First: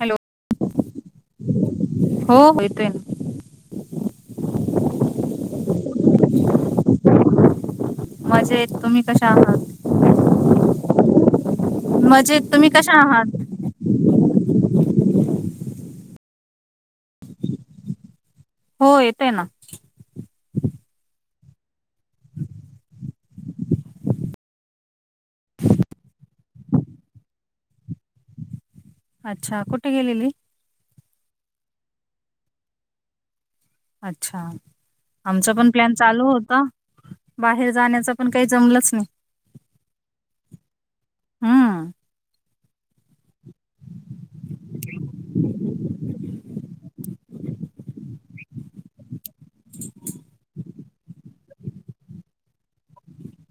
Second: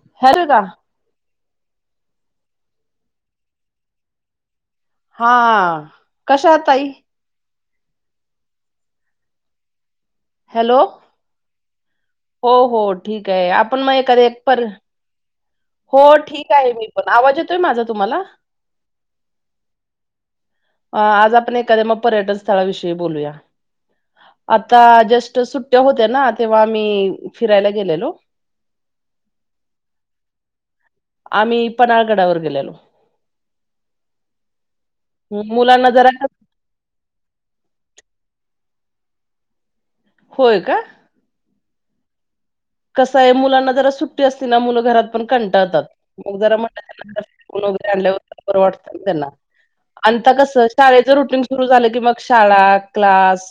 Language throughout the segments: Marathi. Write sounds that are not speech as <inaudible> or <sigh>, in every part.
हॅलो हरे राम हो येतोय ना हा कशा आ ताई मजेत येत तुम्ही कशा आहात. हॅलो मजेत हो तुम्ही हो कशा ठीक आहात आहे. आपण मग ए पर हो ठीक आहे. मी पण आवाज येतोय माझा तुम्हाला हो येतय. ना अ आज आपण एखाद्या मग पर्यटन स्थळाविषयी बोलूया आता जस्ट सुट्ट्या होत्या ना तेव्हा आम्ही फिरायला गेलेलो. अच्छा कुठे गेलेली. आम्ही पन्हाळगडावर गेलेलो. अच्छा आमच पण मुलांना प्लॅन जरा चालू होत. बाहेर जाण्याच पण काही जमलंच नाही. होय का! हम्म कस आहे मुलांना सुट्टी असली की मुलं घरात कंटाळात न जरा म्हटलं पोरांचे फिरणं होईल. बाहेर फिरून आल्यावर बरं जरा आणि कसं शाळेच रुटींग सुरू झालं. की मग शाळा क्लास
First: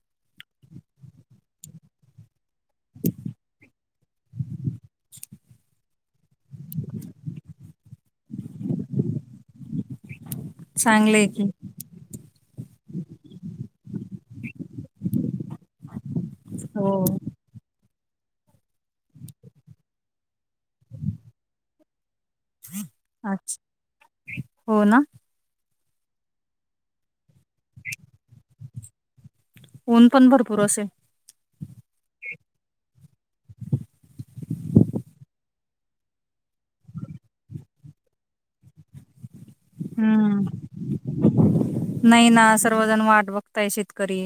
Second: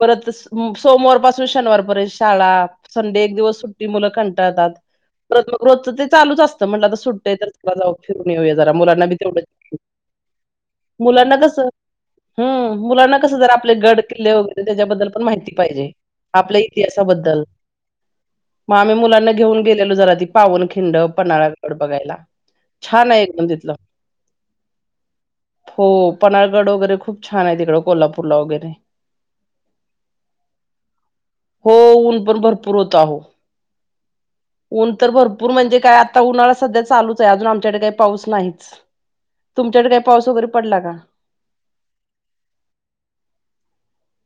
परत सोमवार पासून शनिवार पर्यंत शाळा संडे एक दिवस सुट्टी मुलं खंटाळतात. परत मग रोजच तेच चालूच असतं म्हटलं आता सुट्ट्या आहेत तर फिरून यावं जरा मुलांना बी तेवढंच! चांगलंय मुलांना की कस हम्म मुलांना कसं जर आपले गड किल्ले वगैरे त्याच्याबद्दल पण माहिती पाहिजे. आपल्या हो इतिहासाबद्दल मग आम्ही मुलांना घेऊन गेलेलो. जरा ती पावन खिंड पन्हाळगड बघायला. छान आहे. एकदम अच्छा तिथलं हो ना हो पन्हाळगड वगैरे खूप छान आहे. तिकडं कोल्हापूरला वगैरे ऊन पण भरपूर असे! हो ऊन पण भरपूर होत. अहो ऊन तर भरपूर म्हणजे काय आता उन्हाळा सध्या चालूच आहे. अजून आमच्याकडे काही पाऊस नाहीच. तुमच्याकडे काही पाऊस वगैरे हम्म पडला का? नाही. ना सर्वजण वाट बघताय शेतकरी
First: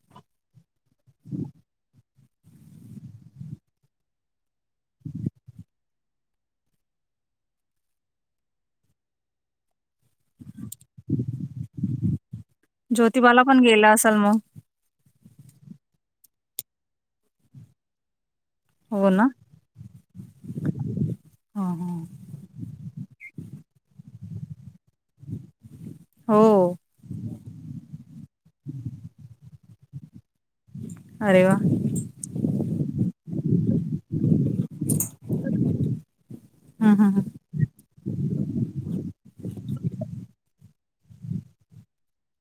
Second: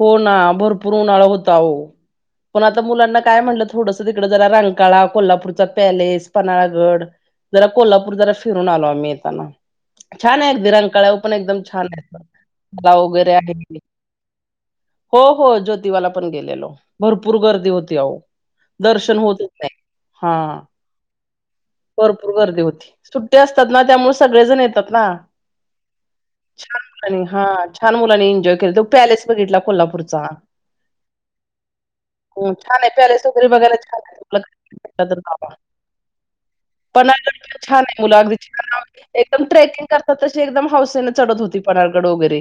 हो ना भरपूर उन्हाळा होता ओ. पण आता मुलांना काय म्हटलं थोडंसं तिकडं जरा रंकाळा कोल्हापूरचा पॅलेस, पन्हाळागड जरा कोल्हापूर जरा फिरून आलो आम्ही येताना, छान आहे आणि रंकाळ्यावर पण एकदम छान आहे. बाव वगैरे ज्योतिबाला पण गेला असाल मग हो हो ज्योतिबाला पण गेलेलो भरपूर गर्दी होती अहो. हो दर्शन ना होतच नाही हा. हा, हा. भरपूर गर्दी होती. सुट्टी असतात ना, त्यामुळे सगळेजण येतात ना. हो छान मुलांनी हा छान मुलांनी एन्जॉय केला, तो पॅलेस बघितला कोल्हापूरचा. अरे वा! हं छान आहे पॅलेस वगैरे बघायला छान आहे. <unintelligible> हम्म, हम्म, हम्म. पन्हाळगड पण छान आहे. मुलं अगदी एकदम ट्रेकिंग करतात तशी एकदम हौसेने चढत होती पन्हाळगड वगैरे.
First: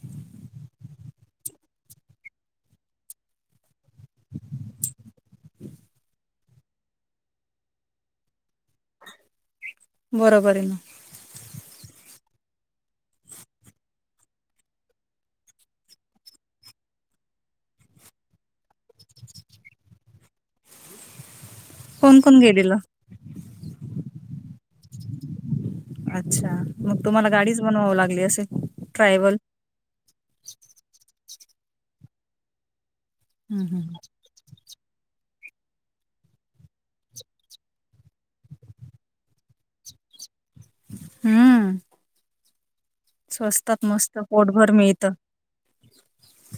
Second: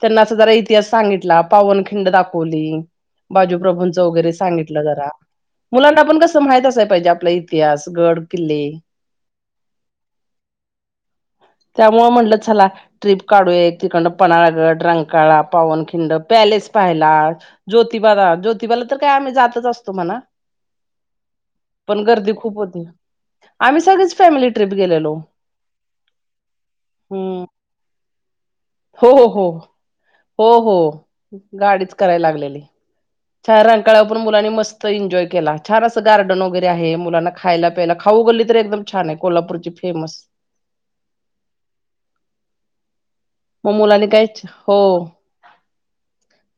त्याना असं जरा इतिहास सांगितला, पावनखिंड दाखवली, बाजूप्रभूंचं वगैरे सांगितलं जरा. मुलांना पण कसं माहित असाय पाहिजे आपला इतिहास, गड, किल्ले. बरोबर आहे ना. त्यामुळे म्हंटलं चला ट्रीप काढू एक तिकडनं पन्हाळागड, रंकाळा पावन खिंड, पॅलेस पाहिला ज्योतिबा ज्योतिबाला तर काय आम्ही जातच असतो म्हणा. <inaudible> पण गर्दी कोण खूप गेलेलं होती, आम्ही सगळीच फॅमिली ट्रिप गेलेलो. अच्छा, मग तुम्हाला हम्म गाडीच बनवाव लागली असे हो हो ट्रॅव्हल? हो हो हो गाडीच करायला लागलेली. छान हं, हं. रंकाळपरून मुलांनी मस् एन्जॉय केला. छान असं गार्डन वगैरे आहे, मुलांना खायला प्यायला खाऊ गल्ली तर एकदम छान आहे कोल्हापूरची. फेमस. हम्म. मग स्वस्तात मुलांनी मस्त काय पोटभर हो मिळत.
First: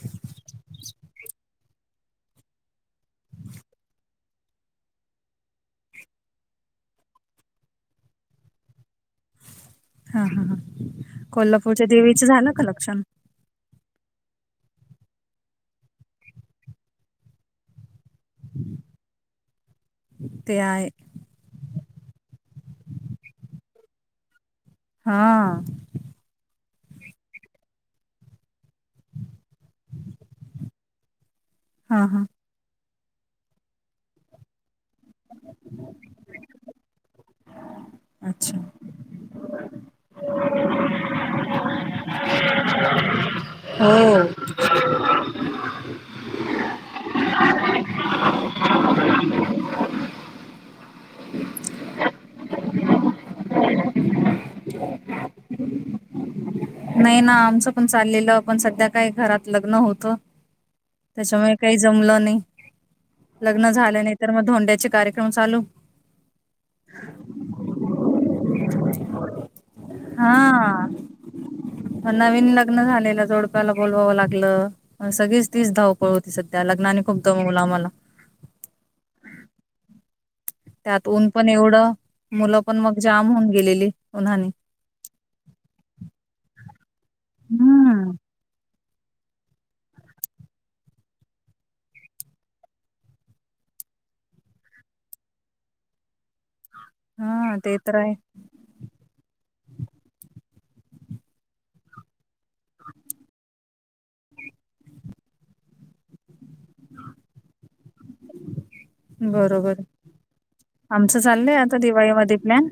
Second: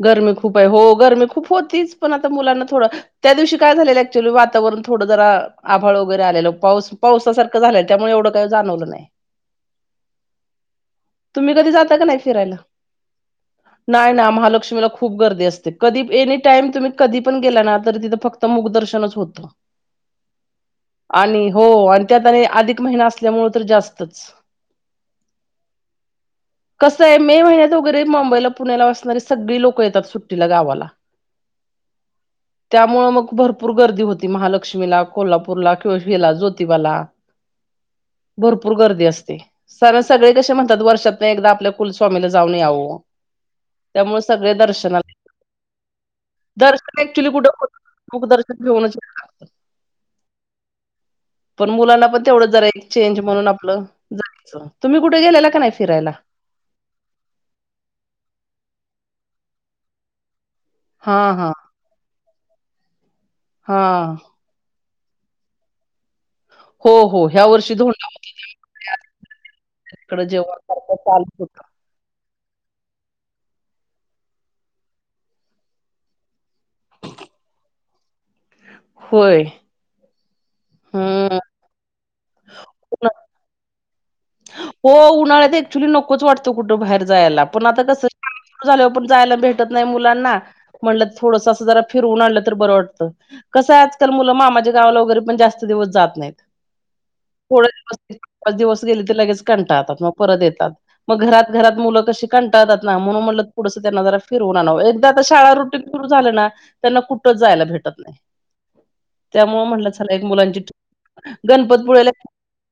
गरमी खूप आहे हो, गरमी खूप हो तीच पण आता मुलांना थोडं त्या दिवशी काय झालेलं ऍक्च्युली वातावरण थोडं जरा आभाळ वगैरे आलेल. पाऊस पावसासारखं झालं त्यामुळे एवढं काही जाणवलं नाही. हा हा ह तुम्ही कधी कोल्हापूरच्या जाता का नाही देवीचं झालं फिरायला का लक्षण? नाही ना. महालक्ष्मीला खूप गर्दी असते, कधी एनी टाईम तुम्ही कधी पण गेला ना तर तिथं फक्त मुखदर्शनच होत ते आहे. आणि हो आणि त्यात आणि अधिक महिना असल्यामुळे तर जास्तच. हा. कसं आहे मे महिन्यात वगैरे मुंबईला, पुण्याला असणारी सगळी लोक येतात सुट्टीला गावाला. हा हा. त्यामुळे मग भरपूर गर्दी होती महालक्ष्मीला, कोल्हापूरला किंवा हिला ज्योतिबाला. <inaudible> भरपूर गर्दी असते, सर सगळे कसे म्हणतात वर्षातन एकदा आपल्या कुलस्वामीला जाऊन याव. हा. त्यामुळे सगळे दर्शनाला. दर्शन <unintelligible> मुख दर्शन घेउनच की. <inaudible> पण मुलांना पण तेवढं जरा चेंज म्हणून आपलं जायचं, तुम्ही कुठे गेलेला का नाही फिरायला? नाही ना आमचं पण चाललेलं पण सध्या काही घरात लग्न होतं. हा हा त्याच्यामुळे काही जमलं नाही. लग्न हा झालं नाही, तर मग धोंड्याचे कार्य क्रम चालू. हो हो. ह्या वर्षी धोंडा तिकडं हा जेवण सारखं चालूच होतं. नवीन लग लग्न झालेल्या जोडप्याला बोलवावं लागलं सगळीच तीच धावपळ होती सध्या लग्न आणि खूप दम मला होय त्यात ऊन हम्म पण एवढं मुलं पण मग जाम होऊन गेलेली. उन्हाने. हो उन्हाळ्यात ऍक्च्युली नकोच वाटतो कुठं बाहेर जायला पण आता कसं... हम्म. पण जायला भेटत नाही मुलांना म्हटलं थोडस अस जरा फिरून आणलं तर बर वाटत... कसं आजकाल मुलं मामाच्या गावात गावाला वगैरे पण जास्त दिवस जात नाहीत. हा थोड ते तर आहे दिवस दिवस गेले... तर लगेच कंटाळतात मग परत येतात मग घरात घरात मूल कशी कंटाळतात ना म्हणून म्हटलं थोडस त्यांना जरा फिरून.. फिरून आणावं एकदा का शाळा रूटीन सुरू झाल ना त्यांना कुठच जायला <inaudible> भेटत... नाही <inaudible> त्यामुळे बरोबर म्हटलं चला एक मुलांची आमचं चाललंय आता गणपतपुळेला दिवाळीमध्ये प्लॅन....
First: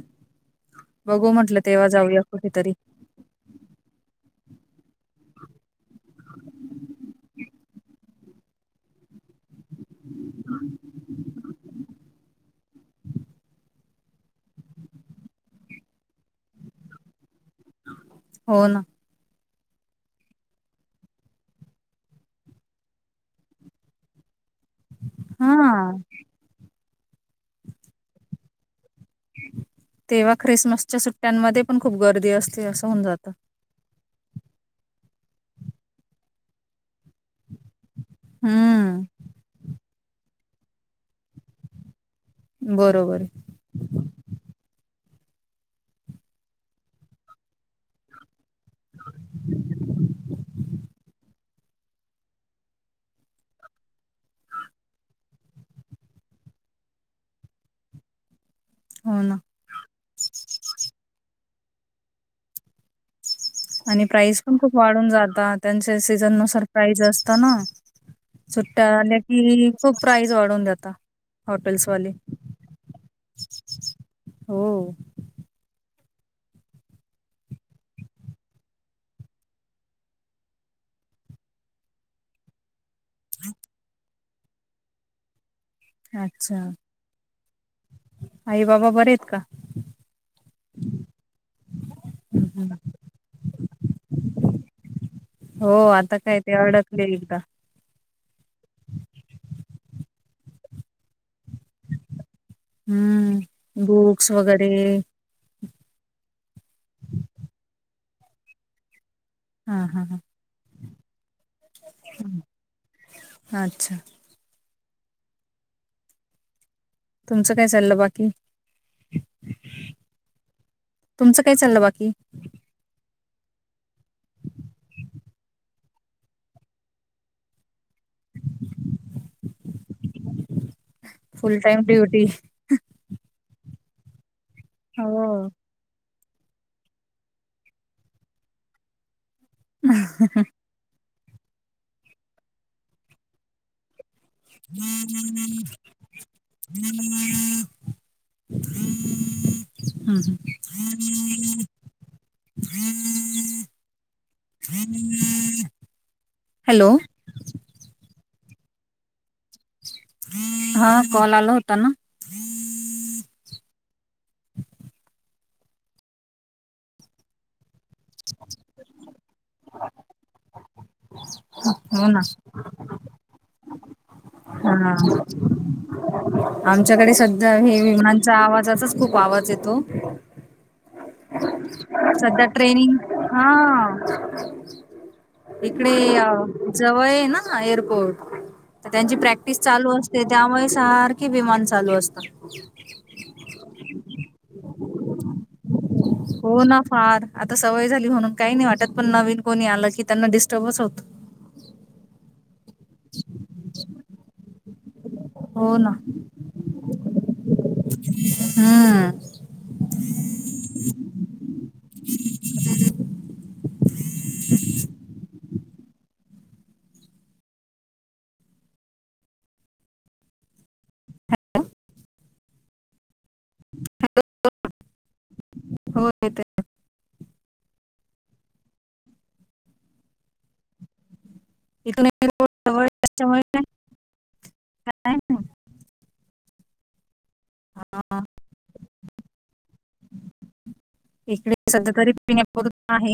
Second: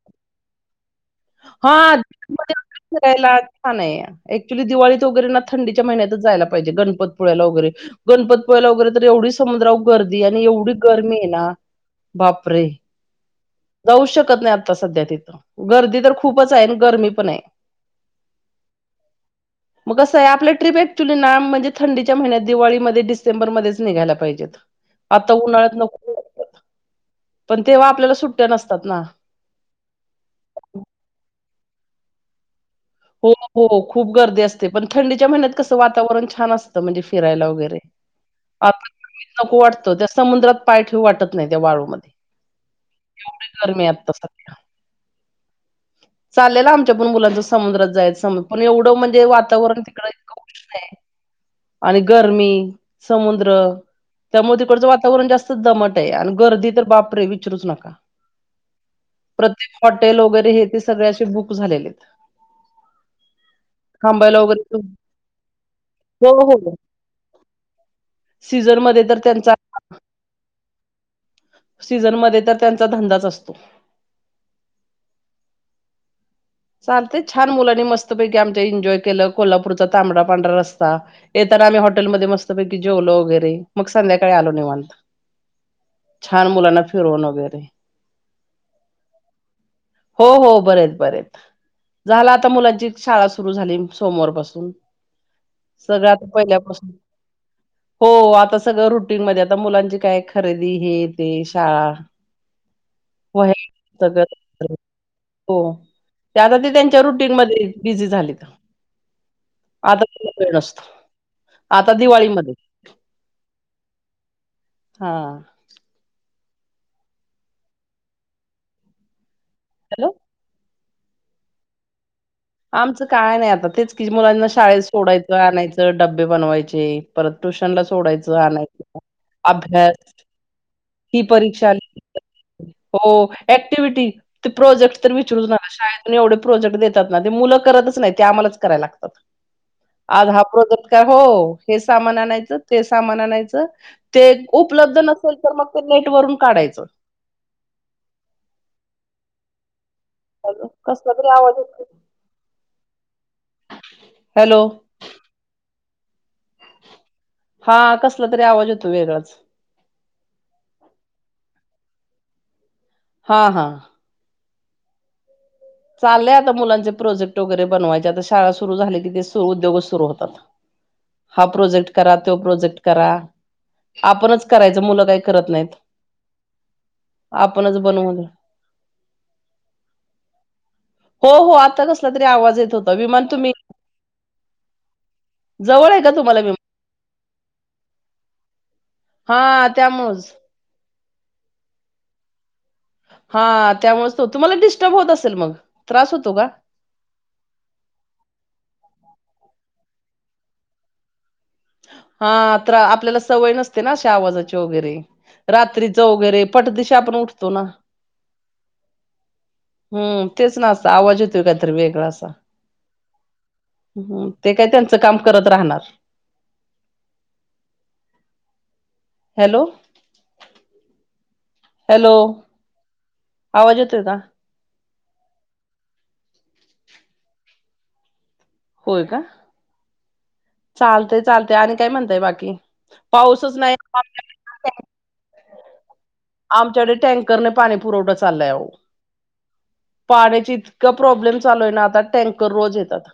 बरं... हा आत मध्ये फिरायला छान आहे. ऍक्च्युली दिवाळीत वगैरे ना थंडीच्या महिन्यातच जायला पाहिजे गणपतीपुळ्याला वगैरे... गणपतीपुळ्याला वगैरे तर एवढी समुद्रावर गर्दी आणि एवढी गरमी आहे ना. बापरे जाऊ शकत नाही आता सध्या तिथं गर्दीत... तर खूपच आहे आणि गरमी पण आहे. हो ना... मग कसं आहे आपल्या ट्रिप अक्चुली ना म्हणजे थंडीच्या महिन्यात दिवाळीमध्ये डिसेंबरमध्येच निघायला पाहिजे... आता उन्हाळ्यात हा नको पण तेव्हा आपल्याला सुट्या नसतात ना... तेव्हा ख्रिसमसच्या सुट्टयांमध्ये पण खूप गर्दी असते असं.. होऊन हो जातं हो... खूप गर्दी असते पण थंडीच्या महिन्यात कसं वातावरण छान असतं म्हणजे फिरायला वगैरे... आता हम्म नको वाटतो त्या समुद्रात पाय ठेवू वाटत नाही त्या वाळूला... बरोबर आहे एवढी गरमी आहे आता सध्या चाललेलं आमच्या पण मुलांच समुद्रात जायच समुद्रात.... पण एवढं म्हणजे वातावरण तिकड उष्ण आहे... आणि गरमी समुद्र... त्यामुळे तिकडचं वातावरण जास्त दमट आहे आणि गर्दी तर बापरे विचारूच नका... हो ना प्रत्येक हॉटेल वगैरे हे... सगळे असे बुक झालेत... आणि प्राईज पण खूप वाढून जात त्यांच्या हो सीझन नुसार हो प्राईज असत ना..... सुट्टया सीझनमध्ये तर झाल्या त्यांचा कि खूप प्राईज वाढून जातात... सीझनमध्ये तर त्यांचा धंदाच असतो... हो... चालते छान मुलांनी मस्तपैकी आमच्या एन्जॉय केलं कोल्हापूरचा तांबडा पांढरा रस्ता येत... आणि आम्ही हॉटेलमध्ये मस्तपैकी... जेवलो वगैरे मग संध्याकाळी आलो निवांत छान अच्छा मुलांना फिरवून वगैरे.... आई बाबा बरे आहेत का? हो हो बरेत बरेत.. झाला हं, आता हं. मुलांची शाळा सुरू झाली सोमवार पासून.... हो सगळं आता काय ते पहिल्यापासून अडकले इथं... हो आता सगळं रुटीनमध्ये आता मुलांची काय खरेदी हे ते शाळा.... वही हम्म पुस्तक बुक्स वगैरे दप्तरा... हो ते आता ते त्यांच्या रुटीनमध्ये बिझी झालेत. हा हा आता हा तर वेळ नसतो आता हं. दिवाळीमध्ये अच्छा हा.. तुमचं काय चाललं बाकी... हॅलो.. तुमचं काय चाललं बाकी.... आमचं काय नाही आता तेच कि मुलांना शाळेत सोडायचं, आणायचं, डबे बनवायचे परत ट्युशनला.... सोडायचं, आणायचं अभ्यास... ही फुल परीक्षा टाइम ड्युटी हो एक क्टीविटी ते प्रोजेक्ट तर हो विचरूच नका शाळेतनी एवढ प्रोजेक्ट देतात. ना ते मुलं करतच नाहीत ते आम्हालाच कराय लागतात आज हा प्रोजेक्ट करा हो हे सामान आणायचं ते सामान आणायचं ते उपलब्ध नसल तर मग ते नेट वरून काढायचं. <inaudible> हॅलो, हा. कसला तरी आवाज येतो <inaudible> हॅलो <inaudible> हॅलो. हा कसला तरी आवाज येतो वेगळाचं. हा कॉल आला होता ना? हा हा. चाललय आता मुलांचे प्रोजेक्ट वगैरे बनवाय ते आता शाळा सुरु झाली की ते सु उद्योगच सुरू होतात. हा प्रोजेक्ट हो करा ना तो प्रोजेक्ट करा आपणच करायच हा मुलं काय करत नाहीत. आमच्याकडे सध्या आपणच हे बनवून विमनानच्या आवाजचाच खूप आवाज येतो हो हो आत सध्या ट्रेनिंग हा. जवळ इकडे आहे का तुम्हाला विमान अं जवळ हे ना एअरपोर्ट त्यांची प्रॅक्टिस हा चालू असते त्यामुळेच त्यामुळे सारखी विमान चालू असता हा त्यामुळेच तो तुम्हाला डिस्टर्ब होत असल मग. त्रास होतो का हो ना फार आता सवय झाली म्हणून काही नाही वाटत पण नवीन कोणी आलं त्यांना डिस्टर्बच होत. हा तर आपल्याला सवय न आवाजाची वगैरे हो ना रात्रीचं वगैरे पटदीशी ते आपण उठतो ना. हा. हम्म तेच ना आस आवाज येतोय कायतर वेगळा असा हम्म ते काय त्यांचं काम करत राहणार. हॅलो. हॅ- लो. आवाज यतोय का? हो येतोय. होय का चालतय चालतय आणि काय इकडे म्हणताय बाकी रोड जवळ असल्यामुळे पाऊसच काही नाही <unintelligible> काय नाही. आमच्याडे टँकरने पाणी पुरवठा हा. चाललाय आवो पाण्याची इत का प्रॉब्लेम इकडे चालू हाय ना सध्या आता तरी टँकर रोज पिण्यापुरतं येतात. आहे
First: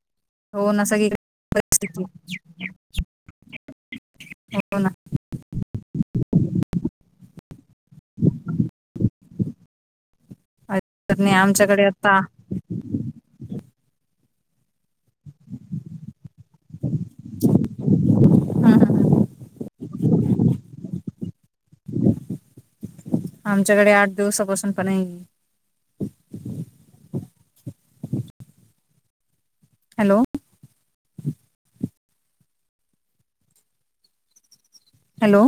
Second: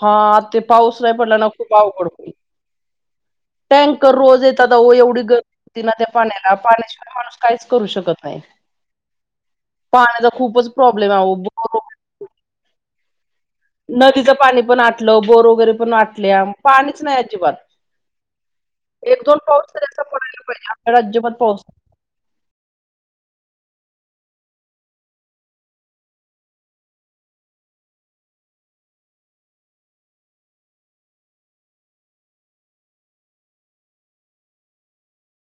हा आ ते हो ना पाऊस नाही सगळीकडे पडला ना खुप परिस्थिती अवघड हुईल. <unintelligible> टँकर रोज येतात हो ना आहो एवढी गर्दी होती ना त्या पाण्याला पाण्याशिवाय माणूस काहीच करू शकत नाही. पाण्याचा खूपच अ प्रॉब्लेम त आहे नाही अहो बोर आमच्याकडे आता नदीचं पाणी पण आटलं बोर वगैरे पण आटल्या पाणीच नाही अजिबात. हम्म, एक हम्म. दोन पाऊस तरी आता पडायला पाहिजे आपल्याकड अजिबात पाऊस आमच्याकडे आठ दिवसापासून पण नी हॅलो. हॅलो.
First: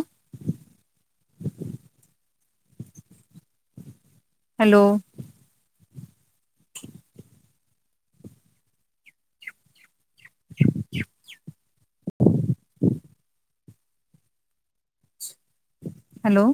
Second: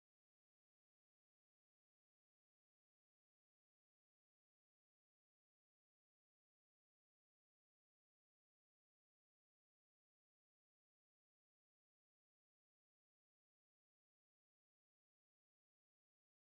हॅलो. <unintelligible> हॅलो.